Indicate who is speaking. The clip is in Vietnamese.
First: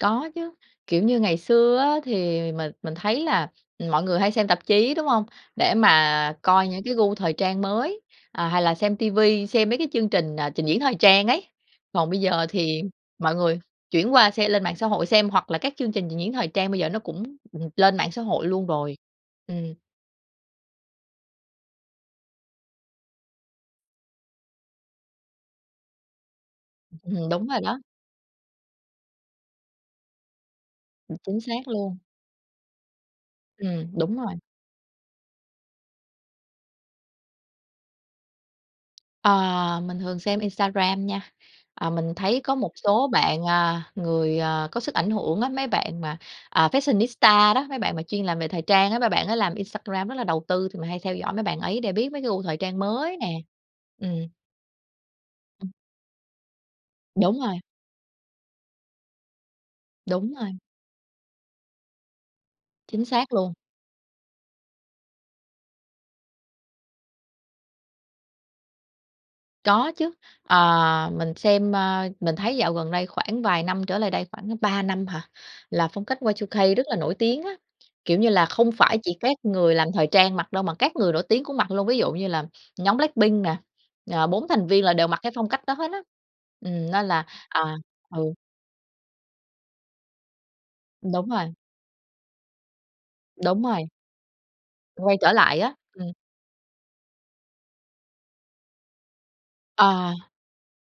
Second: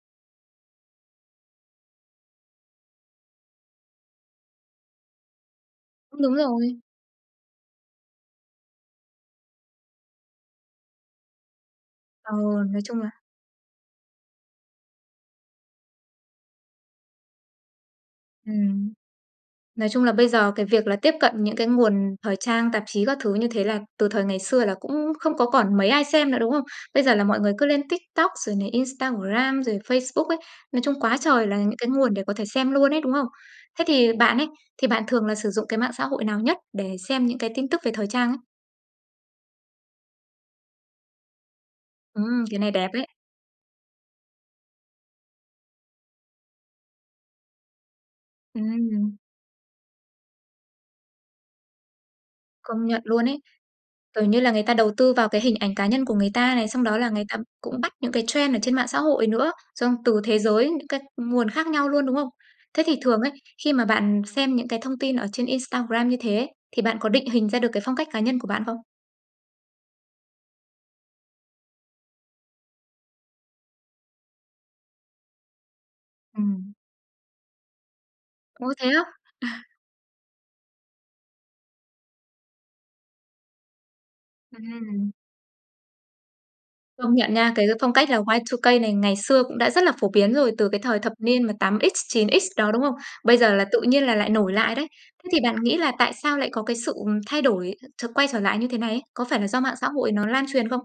Speaker 1: Có chứ. Kiểu như ngày xưa á thì mình mình thấy là mọi người hay xem tạp chí, đúng hông? Để
Speaker 2: Cũng đúng
Speaker 1: mà coi
Speaker 2: rồi.
Speaker 1: những cái gu thời trang mới, ờ, hay là xem TV xem mấy cái chương trình, à, trình diễn thời trang ấy. Còn bây
Speaker 2: Ờ,
Speaker 1: giờ
Speaker 2: nói
Speaker 1: thì
Speaker 2: chung là
Speaker 1: mọi người chuyển qua xe lên mạng xã hội xem, hoặc là các chương trình trình diễn thời trang bây giờ nó cũng bùng lên mạng xã hội luôn
Speaker 2: Ừm.
Speaker 1: rồi. Ừm.
Speaker 2: Nói chung là bây giờ cái việc là tiếp cận những cái nguồn thời trang, tạp chí các thứ như thế là từ thời ngày xưa là cũng không có còn mấy ai xem nữa, đúng không? Bây
Speaker 1: Ừm
Speaker 2: giờ là
Speaker 1: hừm.
Speaker 2: mọi
Speaker 1: Đúng
Speaker 2: người
Speaker 1: rồi
Speaker 2: cứ
Speaker 1: đó.
Speaker 2: lên TikTok, rồi này Instagram, rồi Facebook ấy. Nói chung
Speaker 1: Ừm,
Speaker 2: quá
Speaker 1: chính
Speaker 2: trời là
Speaker 1: xác
Speaker 2: những cái
Speaker 1: luôn.
Speaker 2: nguồn để có thể xem luôn ấy, đúng không? Thế
Speaker 1: Ừm,
Speaker 2: thì
Speaker 1: đúng rồi.
Speaker 2: bạn ấy, thì bạn thường là sử dụng cái mạng xã hội nào nhất để xem những cái tin tức về thời trang ấy?
Speaker 1: Ờ, mình thường xem Instagram nha. Ờ, mình thấy
Speaker 2: Ừm,
Speaker 1: có
Speaker 2: cái này
Speaker 1: một
Speaker 2: đẹp đấy.
Speaker 1: số bạn, a, người, à, có sức ảnh hưởng á, mấy bạn mà, à, fashionista đó, mấy bạn mà chuyên làm về thời trang á, mấy
Speaker 2: Ừm.
Speaker 1: bạn á làm Instagram rất là đầu tư thì mình hay theo dõi mấy bạn ấy để biết mấy cái gu thời trang
Speaker 2: Công nhận
Speaker 1: mới
Speaker 2: luôn
Speaker 1: nè.
Speaker 2: ấy. Kiểu
Speaker 1: Ừm.
Speaker 2: như là, người ta đầu tư vào cái hình
Speaker 1: Ừm.
Speaker 2: ảnh cá nhân của người ta này, xong đó là người ta
Speaker 1: Đúng rồi.
Speaker 2: cũng bắt những cái trend ở trên mạng xã hội nữa, xong từ
Speaker 1: Đúng
Speaker 2: thế
Speaker 1: rồi.
Speaker 2: giới những cái nguồn khác nhau luôn, đúng không? Thế thì
Speaker 1: Chính
Speaker 2: thường ấy,
Speaker 1: xác luôn.
Speaker 2: khi mà bạn xem những cái thông tin ở trên Instagram như thế, thì bạn có định hình ra được cái phong cách cá nhân của bạn không?
Speaker 1: Có chứ. Ờ, mình xem, a mình thấy dạo gần đây khoảng vài năm trở lại đây, khoảng 3 năm hả? Là phong cách Y2K
Speaker 2: Ừm.
Speaker 1: rất là nổi tiếng á, kiểu như là, không
Speaker 2: Ôi thế
Speaker 1: phải
Speaker 2: á?
Speaker 1: chỉ các
Speaker 2: À.
Speaker 1: người làm thời trang mặc đâu mà các người nổi tiếng cũng mặc luôn. Ví dụ như là nhóm Blackpink nè, à, 4 thành viên là đều
Speaker 2: Ừm.
Speaker 1: mặc cái phong cách đó hết á. Ừm, nên
Speaker 2: Công
Speaker 1: là
Speaker 2: nhận nha, cái
Speaker 1: à,
Speaker 2: phong cách là
Speaker 1: ừ.
Speaker 2: Y2K này ngày xưa cũng đã rất là phổ biến rồi từ cái thời thập
Speaker 1: Đúng
Speaker 2: niên mà
Speaker 1: rồi.
Speaker 2: 8X-9X đó, đúng không? Bây giờ
Speaker 1: Đúng
Speaker 2: là tự
Speaker 1: rồi.
Speaker 2: nhiên là lại nổi lại đấy.
Speaker 1: Quay
Speaker 2: Thế
Speaker 1: trở
Speaker 2: thì bạn
Speaker 1: lại á.
Speaker 2: nghĩ là
Speaker 1: Ừm.
Speaker 2: tại sao lại có cái sự, ừm, thay đổi ch quay trở lại như thế này ấy? Có phải là do mạng xã hội
Speaker 1: Ờ.
Speaker 2: nó lan truyền không?